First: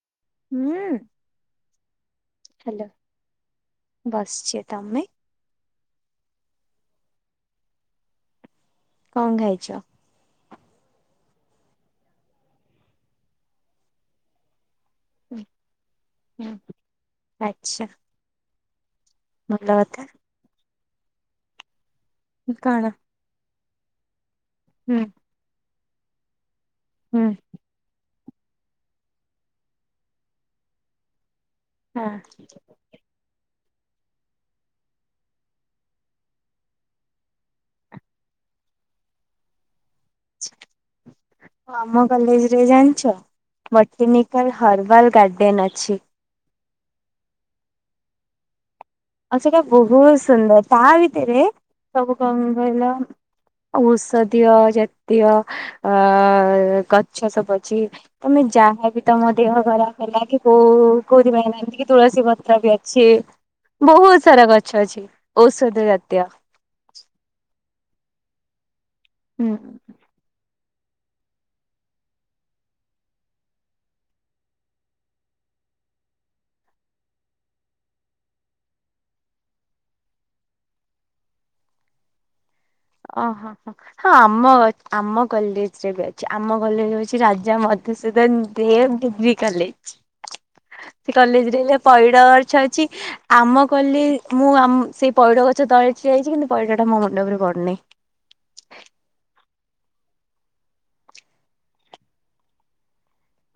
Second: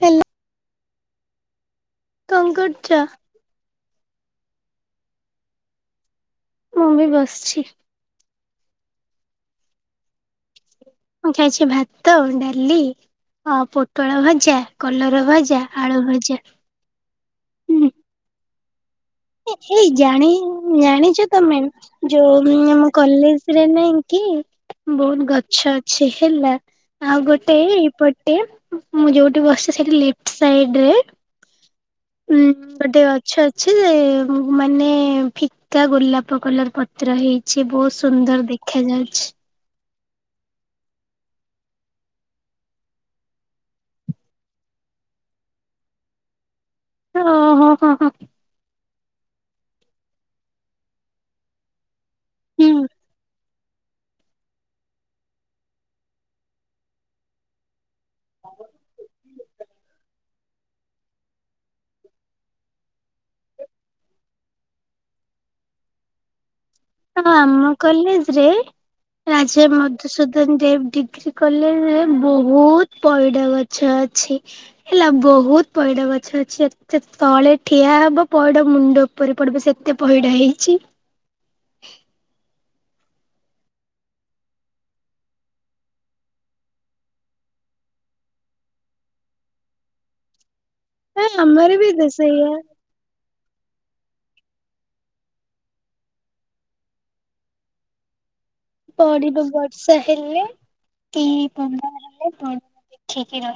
Hello. ହୁଁ hello କରୁଛ? ବସଚି ତମେ? ମୁଁ ବି ବସଛି। କଣ ଖାଇଚ? ମୁଁ ଖାଇଛି ଭାତ, ଡାଲି ଆ ପୋଟଳ ଭଜା। କଲର ହୁଁ ଭଜା, ଆଳୁ ଭଜା ହୁଁ ଆଚ୍ଛା ହୁଁ। ଭଲ ହେଇ କଥା ଜାଣେ ଜାଣିଚ ତମେ? ଯୋଉ ଆମ କଣ କଲେଜ ରେ ନାଇଁ କି ହୁଁ ବୋହୁତ ଗଛ ଅଛି ହେଲା ଆଉ ହୁଁ ଗୋ ଏଇପଟେ ମୁଁ ଯୋଉଠି ବସିଚି ସେଇଠି ଲିପ୍ଟ ସାଇଡରେ ହଁ ଉଁ ଗୋଟେ ଗଛ ଅଛି ଯେ ମାନେ ଫିକା ଗୋଲାପ କଲର ପ ରହିଛି ବୋହୁତ ସୁନ୍ଦର ଦେଖା ଯାଉଛି। ହଁ ଆମ କଲେଜରେ ଜାଣିଛ ଭଟିନିକାଲ ହର୍ବାଲ ଗାର୍ଡେନ ଅଛି। ଓ ହୋ ହୋ ହୋ। ଆ ସେଟା ବୋହୁତ ସୁନ୍ଦର ତା ଭିତରେ ସବୁ କଙ୍ଗ ହୁଁ କହିଲ? ଔଷଧୀୟ ଜାତୀୟ ଅ ଗଛ ସବୁ ଅଛି। ତମେ ଯାହାବି ତମ ଦେହ ଖରାପ ହେଲା କି କୋଉ କୋଉଥିପାଇଁ ନାହିଁ ଏମିତିକି ତୁଳସୀ ପତ୍ର ବି ଅଛି। ବୋହୁତ ସାରା ଗଛ ଅଛି ଔଷଧ ଜାତୀୟ। ହଁ ଆମ କଲେଜ ରେ ରାଜେ ହୁଁ। ମ ମଧୂ ସୂଦନ ଦେବ ଡିଗ୍ରୀ କଲେଜରେ ବହୁତ ପଇଡ଼ ଗଛ ଅଛି। ହେଲା ବୋହୁତ ପଇଡ଼ ଗଛ ଅଛି ଏତେ ତଳେ ଠିଆ ହବ ପଇଡ଼ ମୁଣ୍ଡ ଉ ଉପରେ ପଡିବ ସେତେ ପଇଡ଼ ହେଇଚି। ଓହୋ ହୋ ହୋ ହଁ ଆମ ଗ ଆମ କଲେଜ ରେ ବି ଅଛି ଆମ କଲେଜ ହୋଉଚି Raja Madhusudan Dev degree college. ସେ ହଁ କଲେଜ ରେ ଆମର ହେଲେ ବି ତ ପଇଡ ସେଇଆ ଗଛ ଅଛି। ଆମ କଲେ ମୁଁ ଆମ୍ ସେଇ ପଇଡ ଗଛ ତଳେ ଛିଡ଼ା ହେଇଚି କିନ୍ତୁ ପଇଡା ଟା ମୋ ମଣ୍ଡପରେ ପଡୁନି। ପଢିବ ବର୍ଷା ହେଲେ କି ପଙ୍ଗା ହେଲେ ପି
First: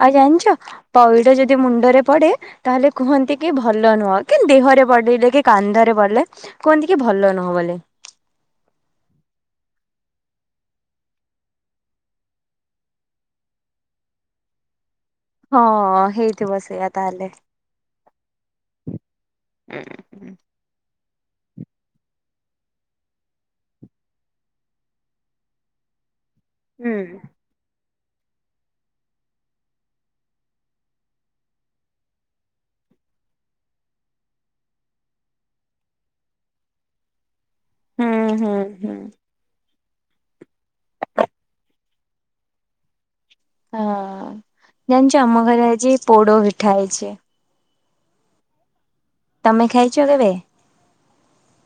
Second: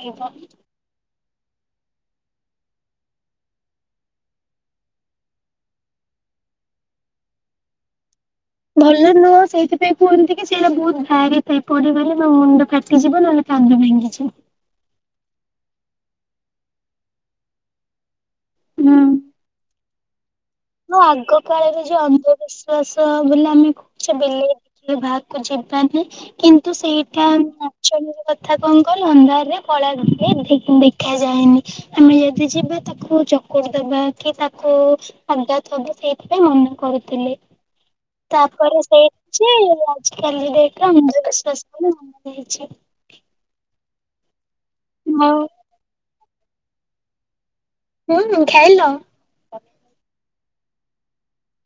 ଆଉ ଜାଣଚ ପଇଡ ଯଦି ମୁଣ୍ଡରେ ପଡେ ତାହେଲେ କୁହନ୍ତି କି ଭଲ ନୁହଁ କିନ ଦେହରେ ପଢିଲେ କି କାନ୍ଧରେ ପଡିଲେ କୁହନ୍ତି କି ଭଲ ନୁହଁ ବୋଲି। ଭଲ ନୁହଁ ସେଇଥିପାଇଁ କୁହନ୍ତି କି ସେଇଟା ବୋହୁତ ଭାରିଥାଏ ପଡିଗଲେ ନା ମୁଣ୍ଡ ଫାଟିଯିବ ନହେଲେ କାନ୍ଦ ଭାଙ୍ଗିଯିବ। ହଁ ହେଇଥିବ ସେଇଆ ତାହଲେ। [inaudible] ନ ଆଗ କାଳରେ ଯୋଉ ଅନ୍ଧବିଶ୍ଵାସ ବୋଲି ଆମେ କହୁଛେ ବିଲେଇ କିଏ ବାହାକୁ ଯିବାନି କିନ୍ତୁ ସେଇଟା ହୁଁ। ହେଲା [inaudible] ର କଥା କ'ଣ କହିଲ ଅନ୍ଧାରରେ କଳା ବିଲେଇ ଦେଖ ଦେଖାଯାଏନି। ଆମେ ଯଦି ଯିବା ତାକୁ ଚକୁଟି ଦବା କି ତାକୁ [inaudible] ସେଇଥିପାଇଁ ମନା କରୁଥିଲେି, ହୁଁ ହୁଁ ହୁଁ ତାପରେ ହୁଁ। ସେ ଯେ ଆଜି କା ଡେଟରେ ଆମର ବିଶ୍ବାସ ହଉନି [inaudible] ହଁ, ଜାଣିଛ ଆମ ହଉ ଘରେ ଆଜି ପୋଡ ପିଠା ହେଇଛି। ହୁଁ, ଖାଇଲ? ତମେ ଖାଇଛ କେବେ?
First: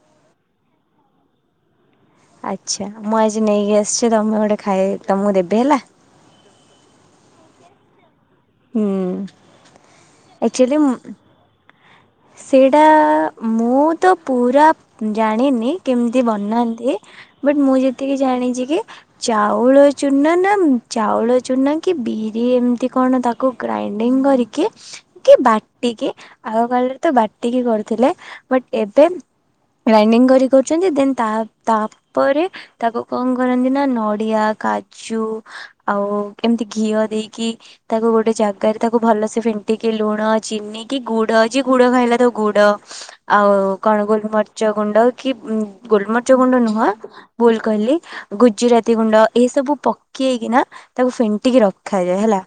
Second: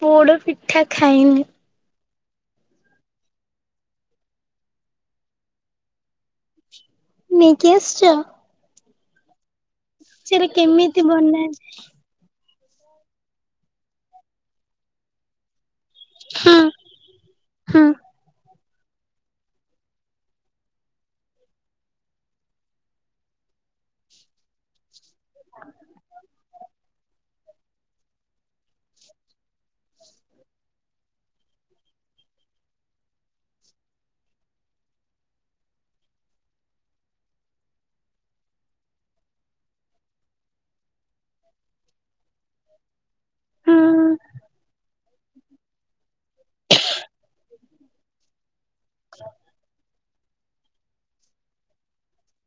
ପୋଡ଼ ପିଠା ଖାଇନି। ଆଚ୍ଛା, ମୁଁ ଆଜି ନେଇକି ଆସିଛି ତମେ ଗୋଟେ ଖାଇ ତମକୁ ଦେବି ହେଲା। ନେଇକି ଆସିଛ। ହୁଁ। ସେଇଟା କେମିତି ବନା ସେଇଟା ମୁଁ ତ ପୁରା ଜାଣିନି। କେମିତି ହଁ ବନାନ୍ତି ବଟ୍ ମୁଁ ହଁ ଯେତିକି ଜାଣିଛି କି ଚାଉଳ ଚୁନା ନା ଚାଉଳ ଚୁନା କି ବିରି ଏମିତି କ'ଣ ତାକୁ ଗ୍ରାଇଣ୍ଡିଙ୍ଗ କରି କି କି ବାଟିକି ଆଗ କାଳରେ ତ ବାଟିକି କରୁଥିଲେ ବଟ ଏବେ ଗ୍ରାଇଣ୍ଡିଙ୍ଗ କରି କରୁଛନ୍ତି ଦେନ୍ ତା ତାପରେ ତାକୁ କ'ଣ କରନ୍ତି ନା ନଡିଆ, କାଜୁ ଆଉ ଏମିତି ଘିଅ ଦେଇକି ତାକୁ ଗୋଟେ ଜାଗାରେ ତାକୁ ଭଲସେ ଫେଣ୍ଟିକି ଲୁଣ, ଚିନି, କିି ଗୁଡ ଅଛି ଗୁଡ ଖାଇଲା ତାକୁ ଗୁଡ ଆଉ କ'ଣ ହଁ। ଗୋଲମରିଚ ଗୁଣ୍ଡ କି ଗୋଲମରିଚ ଗୁଣ୍ଡ ନୁହଁ ଭୁଲ କହିଲି ଗୁଜିରାତି ଗୁଣ୍ଡ ଏହି ସବୁ ପ କିଏକି ନା ତାକୁ ଫେଣ୍ଟିକି ରଖାଯାଏ ହେଲା।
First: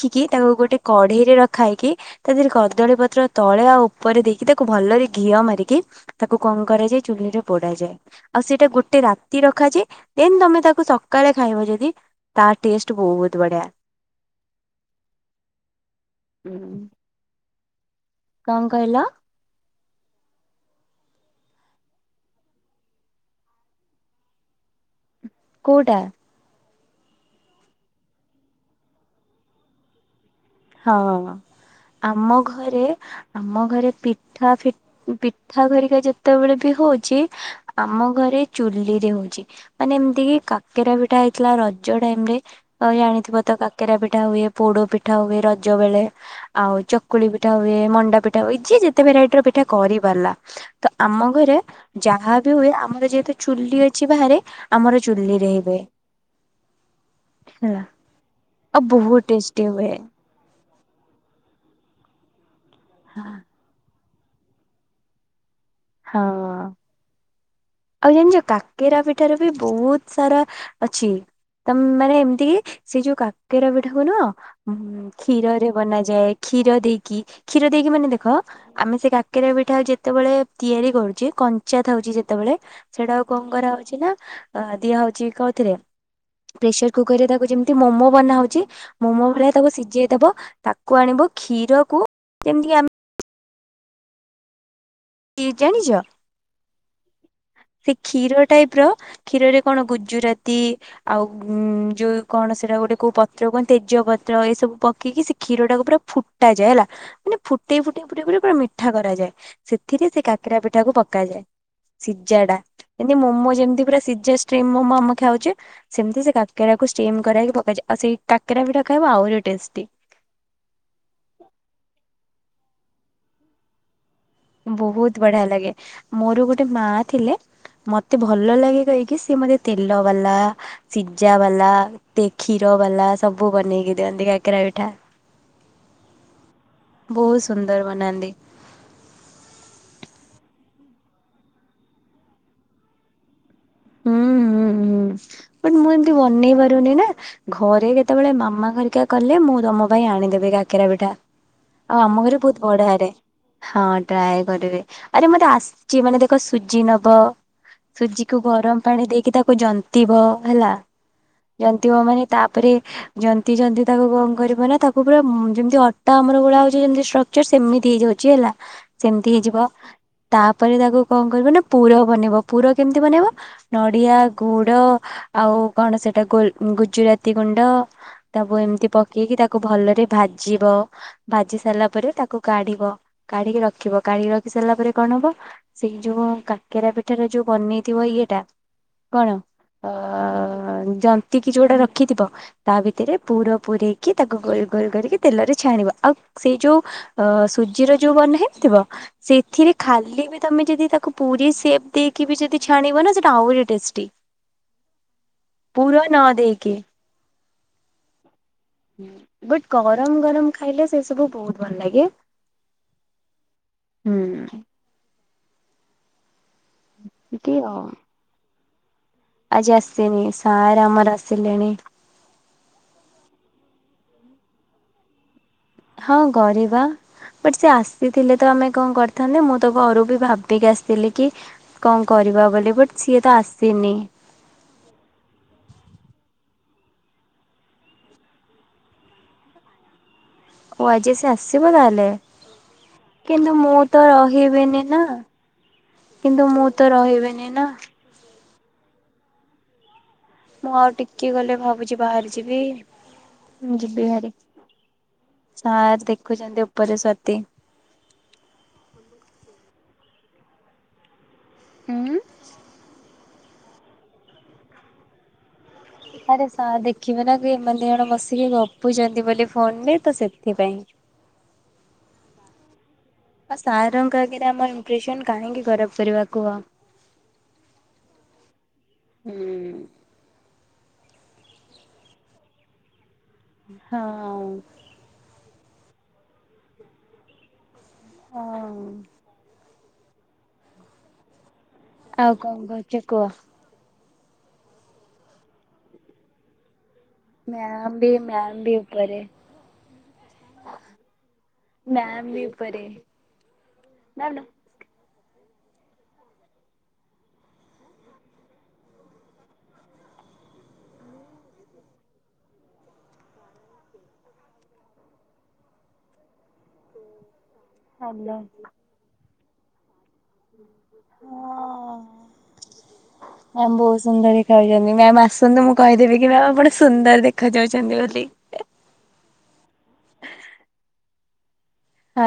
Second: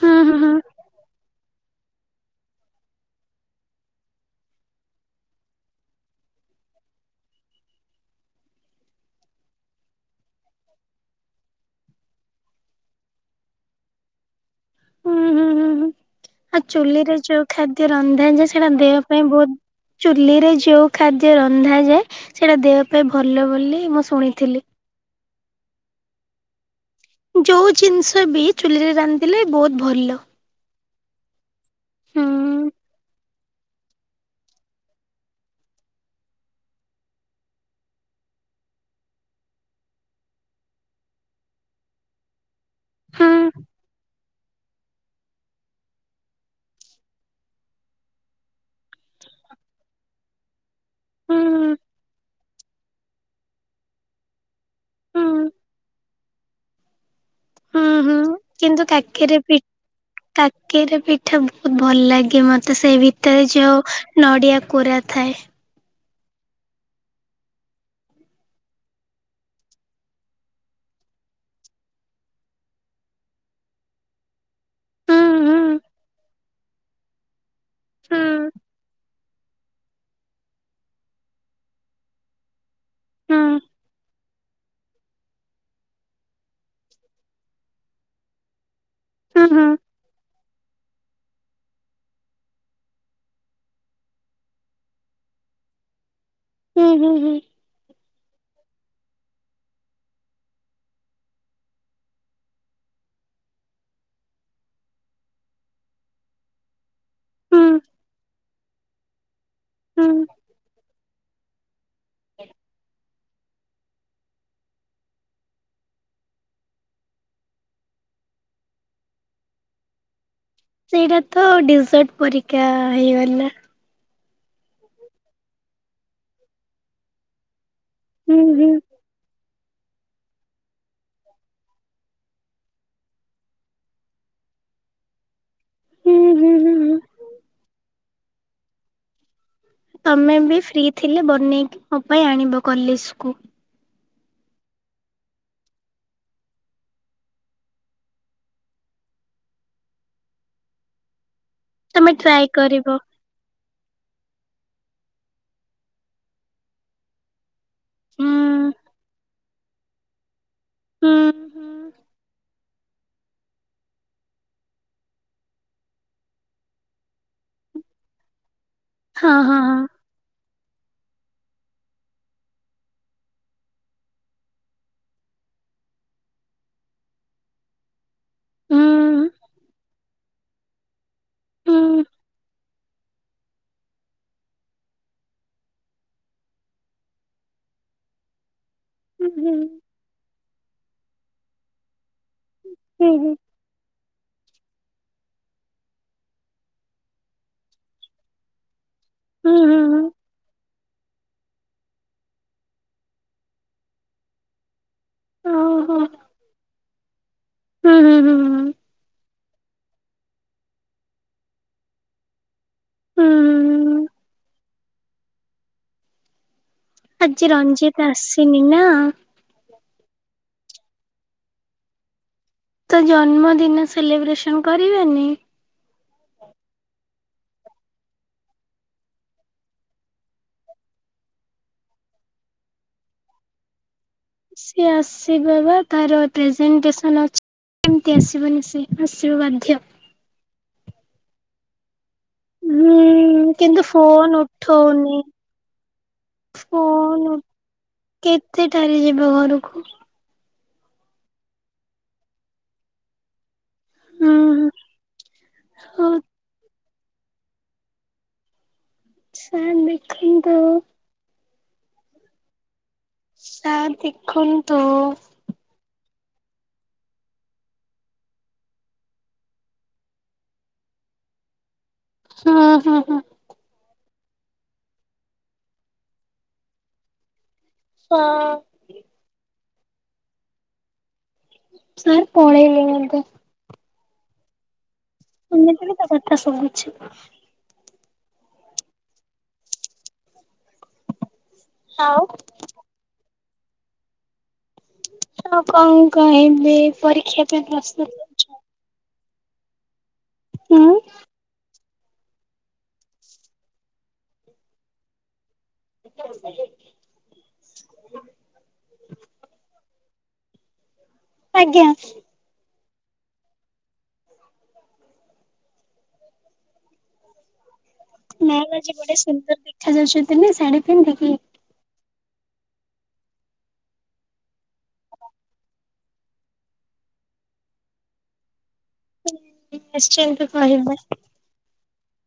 ହୁଁ ହୁଁ ତାକୁ ହୁଁ ଗୋଟେ କଢେଇରେ ରଖା ହେଇକି ତା ଦେହରେ କଦଳୀ ପତ୍ର ତଳେ ଆଉ ଉପରେ ଦେଇକି ତାକୁ ଭଲରେ ଘିଅ ମାରିକି ତାକୁ କ'ଣ କରାଯାଏ ଚୁଲିରେ ପୋଡ଼ା ଯାଏ। ଆଉ ସେଇଟା ଗୋଟେ ରାତି ରଖାଯାଏ, ଦେନ ତମେ ତାକୁ ସକାଳେ ଖାଇବ ଯଦି ତା ଟେଷ୍ଟ ବହୁତ ବଢ଼ିଆ। ହୁଁ, ହୁଁ, ହୁଁ, ହୁଁ, ହୁଁ। ଆଉ ଚୁଲିରେ ଯୋଉ ଖାଦ୍ୟ ରନ୍ଧା ଯାଏ କଣ ସେଇଟା ଦେହ କହିଲ ପାଇଁ ବହୁତ ଚୁଲିରେ ଯୋଉ ଖାଦ୍ୟ ରନ୍ଧାଯାଏ, ସେଇଟା ଦେହ ପାଇଁ ଭଲ ବୋଲି ମୁଁ ଶୁଣିଥିଲି। କୋଉଟା? ଯୋଉ ଜିନିଷ ବି ଚୁଲିରେ ରାନ୍ଧଥିଲେ ବହୁତ ଭଲ। ହଁ, ହୁଁ ଆମ ଘରେ ଆମ ଘରେ ପିଠା ଫି ପିଠା ଘରିକା ଯେତେବେଳେ ବି ହଉଛି ଆମ ଘରେ ଚୁଲି ରେ ହଉଛି। ମାନେ ଏମିତି କି କାକେରା ପିଠା ହେଇଥିଲା ରଜ ଟାଇମ ରେ। ଆଉ ହୁଁ ଜାଣିଥିବ ତ କାକେରା ପିଠା ହୁଏ, ପୋଡ ପିଠା ହୁଏ ରଜ ବେଳେ। ଆଉ ଚକୁଳି ପିଠା ହୁଏ, ମଣ୍ଡା ପିଠା ହୁଏ, ଯିଏ ଯେତେ ଭେରାଇଟି ର ପିଠା କରି ପାରିଲା। ତ ଆମ ହୁଁ ଘରେ ଯାହା ବି ହୁଏ, ଆମର ଯେହେତୁ ଚୁଲି ଅଛି ବାହାରେ ଆମର ହୁଁ ଚୁଲିରେ ହୁଏ। ହେଲା, ହୁଁ ହୁଁ ଆଉ ବହୁତ ଟେଷ୍ଟି ହୁଏ। କାକେରା ପିଠା ବହୁତ ଭଲ ଲାଗେ ମତେ ସେଇ ଭିତରେ ଯୋଉ ନଡ଼ିଆ କୋରା ଥାଏ। ହଁ। ଆଉ ଜାଣିଛ କାକେରା ପିଠାର ବି ବହୁତ ସାରା ଅଛି। ତମ ମାନେ ଏମିତି କି ସେଇ ଯୋଉ କାକେର ପିଠାକୁ ନୁହଁ ହୁଁ ହୁଁ କ୍ଷୀରରେ ବନାଯାଏ, କ୍ଷୀର ଦେଇକି। କ୍ଷୀର ଦେଇକି ମାନେ ଦେଖ ହୁଁ ଆମେ ସେ କାକର ପିଠା ଯେତେବେଳେ ତିଆରି କରୁଛି କଞ୍ଚା ଥାଉଛି ଯେତେବେଳେ ସେଇଟା କୁ ହୁଁ କଣ କରାହଉଛି ନା ଦିଆ ହଉଛି କଉଥିରେ ପ୍ରେସର କୁକର ରେ ତାକୁ ଯେମିତି ମୋମୋ ବନାହଉଛି ମୋମୋ ହୁଁ ଭଳିଆ ତାକୁ ହୁଁ ସିଝେଇଦବ। ତାକୁ ଆଣିବ କ୍ଷୀରକୁ ଯେମିତି ଆମେ କି ଜାଣିଛ ହୁଁ ହୁଁ ହୁଁ। ସେ କ୍ଷୀର ଟାଇପ ର କ୍ଷୀରରେ କଣ ଗୁଜୁରାତି ଆଉ ଉ ଯୋଉ କଣ ସେଟା ଗୋଟେ କୋଉ ପତ୍ର କୁହନ୍ତି ତେଜ ପତ୍ର ଏ ସବୁ ପକେଇକି ସେ କ୍ଷୀର ଟାକୁ ପୁରା ଫୁ ଫୁଟା ଯାଏ ହେଲା ମାନେ ହୁଁ ଫୁଟେଇ-ଫୁଟେଇ-ଫୁଟେଇ ପୁରା ମିଠା କରାଯାଏ। ସେଥିରେ ହୁଁ ସେ କାକେରା ପିଠାକୁ ପକାଯାଏ। [unintelligible] ଯେମତି ମୋମୋ ଯେମିତି ପୁରା ସିଯା ଷ୍ଟ୍ରିମ୍ ମୋମୋ ଆମେ ଖାଉଛେ ସେମିତି ସେ କାକେରାକୁ ଷ୍ଟିମ କରାହେଇକୀ ପକାଯାଏ। ଆଉ ସେଇ କାକେରା ପିଠା ଖାଇବ ଆହୁରି ଟେଷ୍ଟି। ସେଇଟା ତ ଡେଜର୍ଟ ପରିକା ହେଇଗଲା। ବହୁତ ବଢିଆ ଲାଗେ ମୋର ଗୋଟେ ମା ଥିଲେ ମତେ ମତେ ହୁଁ ଭଲ ହୁଁ ଲାଗେ କହିକି ସି ମତେ ତେଲ ବାଲା ସିଜା ବାଲା ତ କ୍ଷୀର ବାଲା ସବୁ ବନେଇକି ଦିଅନ୍ତି କକେରା ପିଠା। ହୁଁ ହୁଁ ହୁଁ ହୁଁ। ବହୁତ ସୁନ୍ଦର ବନାନ୍ତୀ। ତମେ ବି ଫ୍ରି ଥିଲେ ବନେଇକି ମୋ ପାଇଁ ଆଣିବ କଲେଜ୍ କୁ। ହୁଁ-ହୁଁ-ହୁଁ ବଟ୍ ମୁଁ ଏମତି ବନେଇ ପାରୁନି ନା। ଘରେ କେତେବେଳେ ମାମା ଘରିକା କଲେ ମୁଁ ତମ ପାଇଁ ଆଣିଦେବି କାକେରା ପିଠା। ଆଉ ତମେ ଆମ ଘରେ ଟ୍ରାଏ ବହୁତ କରିବ ବଢ଼ିଆରେ ହଁ ଟ୍ରାଏ କରିବେ ଆରେ ମତେ ଆସିଛି ମାନେ ଦେଖ ସୁଜି ନବ ହୁଁ ସୁଜିକୁ ଗରମ ପାଣି ଦେଇକି ତାକୁ ଜନ୍ତିବ ହେଲା। ହୁଁ। ହୁଁ ଜନ୍ତିବ ମାନେ ତାପରେ ଜନ୍ତି ଜନ୍ତି ତାକୁ କଣ କରିବ ନା ତାକୁ ପୁରା ଯେମିତି ଅଟା ଆମର ଗୁଳା ହଉଛି ଯେମତି ସେମିତି ହେଇଯାଉଛି ହେଲା। ସେମିତି ହଁ ହଁ ହେଇଯିବ ହଁ। ତାପରେ ତାକୁ କଣ କରିବ ନା ପୁର ବନେଇବ। ପୁର କେମିତି ବନେଇବ ନଡିଆ ଗୁଡ ଆଉ କଣ ସେଟା ଗୋଲ୍ ଗୁଜୁରାତି ଗୁଣ୍ଡ ତାକୁ ଏମିତି ପକେଇକି ତାକୁ ଭଲରେ ଭାଜିବ। ଭାଜି ହୁଁ ସାରିଲା ହୁଁ ପରେ ତାକୁ କାଢିବ। କାଢିକି ରଖିବ କାଢିକି ରଖି ସାରିଲା ପରେ କଣ ହବ ସେଇ ଯୋଉ କାକେରା ପିଠାରେ ଯୋଉ ବନେଇଥିବ ଇଏ ଟା କଣ ହୁଁ ଅ ଯନ୍ତି କିି ଯୋଉଟା ରଖିଥିବ ତା ହୁଁ ଭିତରେ ହୁଁ ପୁର ପୂରେଇକି ତାକୁ ଗୋଲ ଗୋଲ କରିକି ତେଲରେ ଛାଣିବ। ଆଉ ସେଇ ଯୋଉ ଅ ସୁଜିର ଯୋଉ ବନା ହେଇଥିବ ହୁଁ ସେଥିରେ ହୁଁ ଖାଲି ବି ତମେ ଯଦି ତାକୁ ପୁରୀ ସେପ୍ ଦେଇକି ବି ଯଦି ଛାଣିବ ନା ସେ ଆହୁରି ଟେଷ୍ଟି ପୁର ନ ଦେଇକି। ହୁଁ-ହୁଁ-ହୁଁ। ବଟ୍ ଗରମ୍ ଗରମ୍ ଖାଇଲେ ସେ ସବୁ ବହୁତ ଭଲ ଲାଗେ। ହୁଁ। ଆଜି ଆଉ। ରଞ୍ଜିତା ଆସିନି ନା। ଆଜି ଆସିନି ସାର ଆମର ଆସିଲେଣି। ତ ଜନ୍ମଦିନ ସେଲିବ୍ରେସନ କରିବେନି? ହଁ କରିବା। ବଟ ସେ ଆସିଥିଲେ ତ ଆମେ କଣ କରିଥାନ୍ତେ ମୁଁ ତ ଘରୁ ବି ଭାବିକି ଆସିଥିଲି କି କଣ କରିବା ବୋଲି ବଟ୍ ସିଏ ତ ଆସିନି। ସିଏ ଆସିବ ବା ତାର ପ୍ରେଜେଣ୍ଟେସନ ଅଛି। କେମିତି ଆସିବନି ସେ ଆସିବ ବାଧ୍ୟ। ଓ ଆଜି ସେ ଆସିବ ତାହେଲେ। ହୁଁ କିନ୍ତୁ ମୁଁ ତ ଫୋନ ରହିବିନି ନା। ଉଠଉନି। କିନ୍ତୁ ମୁଁ ତ ଫୋନ ରହିବିନି ନା। କେତେଟାରେ ଯିବେ ଘରକୁ? ମୁଁ ଆଉ ଟିକେ ଗଲେ ଭାବୁଛି ବାହାରି ଯିବି। ଯିବି ହାରି। ହୁଁ ସାର ହଉ ଦେଖୁଛନ୍ତି ଉପରେ ସତେ। ସାର୍ ଦେଖନ୍ତୁ। ହୁଁ। ସାର୍ ଦେଖନ୍ତୁ। ଆରେ ସାର୍ ଦେଖିବେ ନା ବି ଏମାନେ ଦି ଜଣ ବସିକି ଗପୁଛନ୍ତି ବୋଲି ଫୋନରେ ତ ସେଥିପାଇଁ। [inaudible] ହଁ ହଁ। ଆଉ ସାରଙ୍କ ଆଗରେ ଆମ ଇମ୍ପ୍ରେସନ କାହିଁକି ଖରାପ କରିବା କୁହ? ହଁ। ହୁଁ। ସାର୍ ପଳେଇଲେଣି ବୋଧେ? ହଁ। ଶୁଣିିଥିଲି ତା କଥା ସବୁ କିଛି ହଁ। ଆଉ କଣ କହୁଛ କୁହ? ହଁ କଣ କହିବି ପରୀକ୍ଷା ପାଇଁ ପ୍ରସ୍ତୁତ ମ୍ୟାମ ହଉଛ? ବି ପରେ ହୁଁ। ମ୍ୟାମ ବି ଉପରେ। [unintelligible] ଆଜ୍ଞା। ହାଲୋ ହଁ। ନା ଆଜି ଗୋଟେ ସୁନ୍ଦର ଦେଖା ଯାଉଛନ୍ତି ଶାଢୀ ପିନ୍ଧିକି ମ୍ୟାମ ବହୁତ ସୁନ୍ଦର ଦେଖାଉଛନ୍ତି ମ୍ୟାମ ଆସନ୍ତୁ ମୁଁ କହିଦେବି କି ମ୍ୟାମ ଆପଣ ସୁନ୍ଦର ଦେଖାଯାଉଛନ୍ତି ବୋଲି। ନିଶ୍ଚୟ ତୁ। [unintelligible] ହଁ।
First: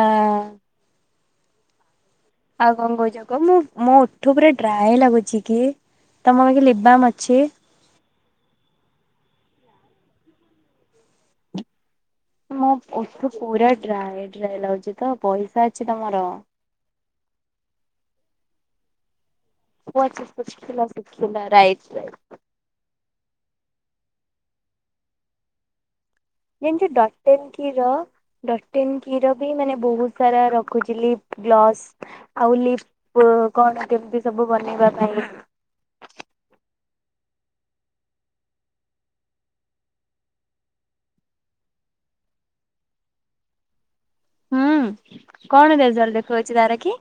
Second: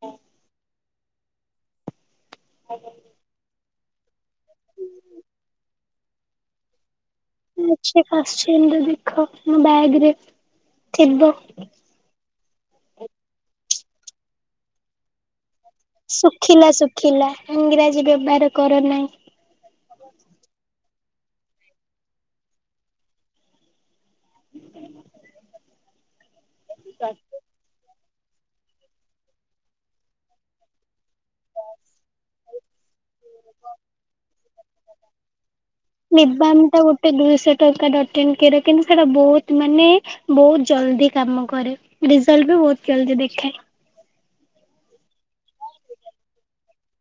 ଆଉ କଣ କହୁଛ କୁହ ମୁଁ ମୋ ଉଠ ପୁରା ଡ୍ରାଏ ଲାଗୁଛି କି ତମ ପାଇଁ ଲିବମ୍ ଅଛି। ଆସିଛି ଏମ ଦେଖ ମୋ ବ୍ୟାଗରେ ଥିବ। ମୋ ଓଠ ପୁରା ଡ୍ରାଏ ଡ୍ରାଏ ଲାଗୁଛି ତ। ପଇସା ଅଛି ତମ ଶୁଖିଲା ଶୁଖିଲା ଇଂରାଜୀ ବ୍ୟବହାର କର ନାହିଁ। [unintelligible] ଥିଲା ଶୁଖିଲା ରାଇଟ ରାଇଟ। ହୁଁ। ଯେମିତି ଡଟେନ୍ କ୍ଷୀର ଡଟେନ କ୍ଷୀର ବି ମାନେ ବହୁତ ସାରା ରଖୁଥିଲି। ଗ୍ଲସ୍ ଆଉ ଲିପ କଣ କେମିତି ସବୁ ବନେଇବା ପାଇଁ। ନିବାମ ଟା ଗୋଟେ ଦୁଇଶହ ଟଙ୍କା ଡଟ୍ ଆଣ୍ଡ କି ର ସେଟା ବହୁତ ମାନେ ବହୁତ ଜଲଦି କାମ କରେ ରେଜଲ୍ଟ ବି ବହୁତ ଜଲଦି ଦେଖାଏ। ହୁଁ କଣ ରେଜଲ୍ଟ ଦେଖଉଛି ତାର କି?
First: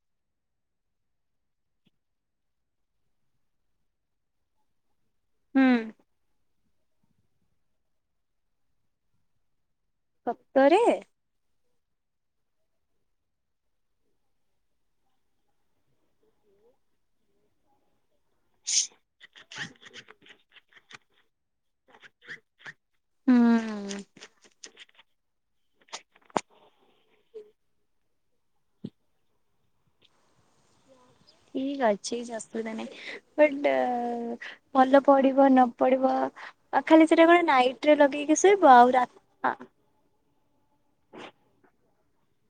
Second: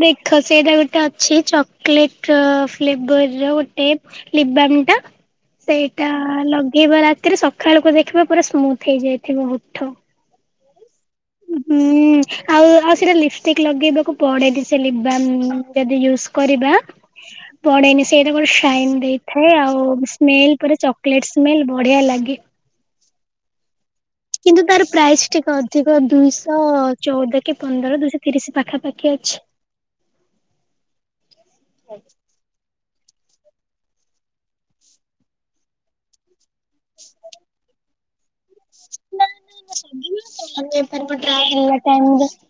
ଦେଖ ସେଇଟା ଗୋଟେ ଅଛି ଚକୋଲେଟ ଫ୍ଲେବର ଗୋଟେ ଲିିବାମ୍ ଟା। ହୁଁ। ସେଇଟା ଲଗେଇବ ରାତିରେ ସକାଳକୁ ଦେଖିବ ପୁରା ସ୍ମୁଥ ହେଇଯାଇଥିବ ଓଠ। ସତରେ? ହୁଁ ଆଉ ଆଉ ସେଇଟା ଲିପଷ୍ଟିକ ଲଗେଇବାକୁ ପଡେନି ସେ ଲିବାମ ଯଦି ୟୁ କରିବା। ପଡେନି ସେଇଟା ଗୋଟେ ସାଇନ ଦେଇଥାଏ। ଆଉ ସ୍ମେଲ ପ ଚକୋଲେଟ ସ୍ମେଲ ବଢିଆ ଲାଗେ। ହୁଁ କିନ୍ତୁ ତାର ପ୍ରାଇସ୍ ଟିକେ ଅଧିକ ଦୁଇଶହ ଚଉଦ କି ପନ୍ଦର ଦୁଇଶହ ତିରିଶ ପାଖାପାଖି ଅଛି। ଠିକ୍ ଅଛି ସକୃତାନେ। ବଟ ଭଲ ପଢିବ ନ ପଢିବ। ଆ ଖାଲି ସେଟା କଣ ନାଇଟ ରେ ଲଗେଇକି ଶୋଇବ ଆଉ ରା [unintelligible]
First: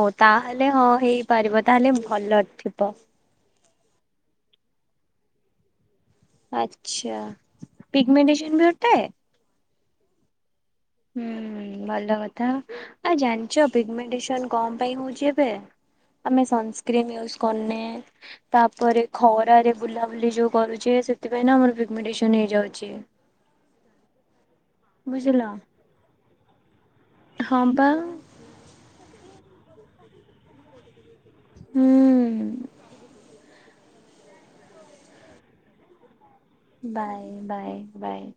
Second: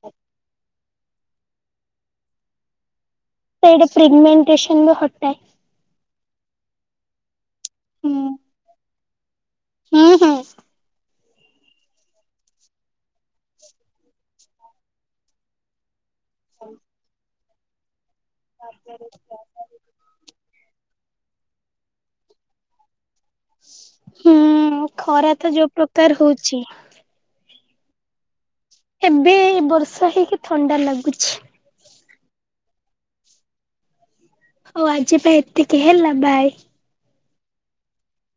ହଉ ତାହେଲେ ହଁ ହେଇପାରିବ ତାହେଲେ ଭଲ ଥିବ। ସେଇଟ ପ୍ରିଗମେଣ୍ଟେସନ ହଟାଏ। ଆଚ୍ଛା ହୁଁ ପିଗମେଣ୍ଟସନ ବି ହଟାଏ। ହୁଁ ହୁଁ। ହୁଁ। ଭଲ କଥା ଆ ଜାଣିଛ ପିଗମେଟେଶନ କଣ ପାଇଁ ହଉଛି ଏବେ? ଆମେ ସନସ୍କ୍ରିନ୍ ୟୁଜ କରୁନେ ତାପରେ ଖରାରେ ବୁଲାବୁଲି ଯେଉଁ କରୁଛେ ସେଥିପାଇଁ ଆମର ପିଗ୍ମେଟେଶନ ହେଇଯାଉଛି। ହୁଁ ଖରା ବୁଝିଲ ତ ଯୋଉ ପ୍ରକାର ହଉଛି। ହ ବା। ଏବେ ବର୍ଷା ହେଇକି ଥଣ୍ଡା ଲାଗୁଛି। ହୁଁ। ଓ ଆଜି ପାଇଁ ଏତିକି ହେଲା ବାଏ। Bye bye bye.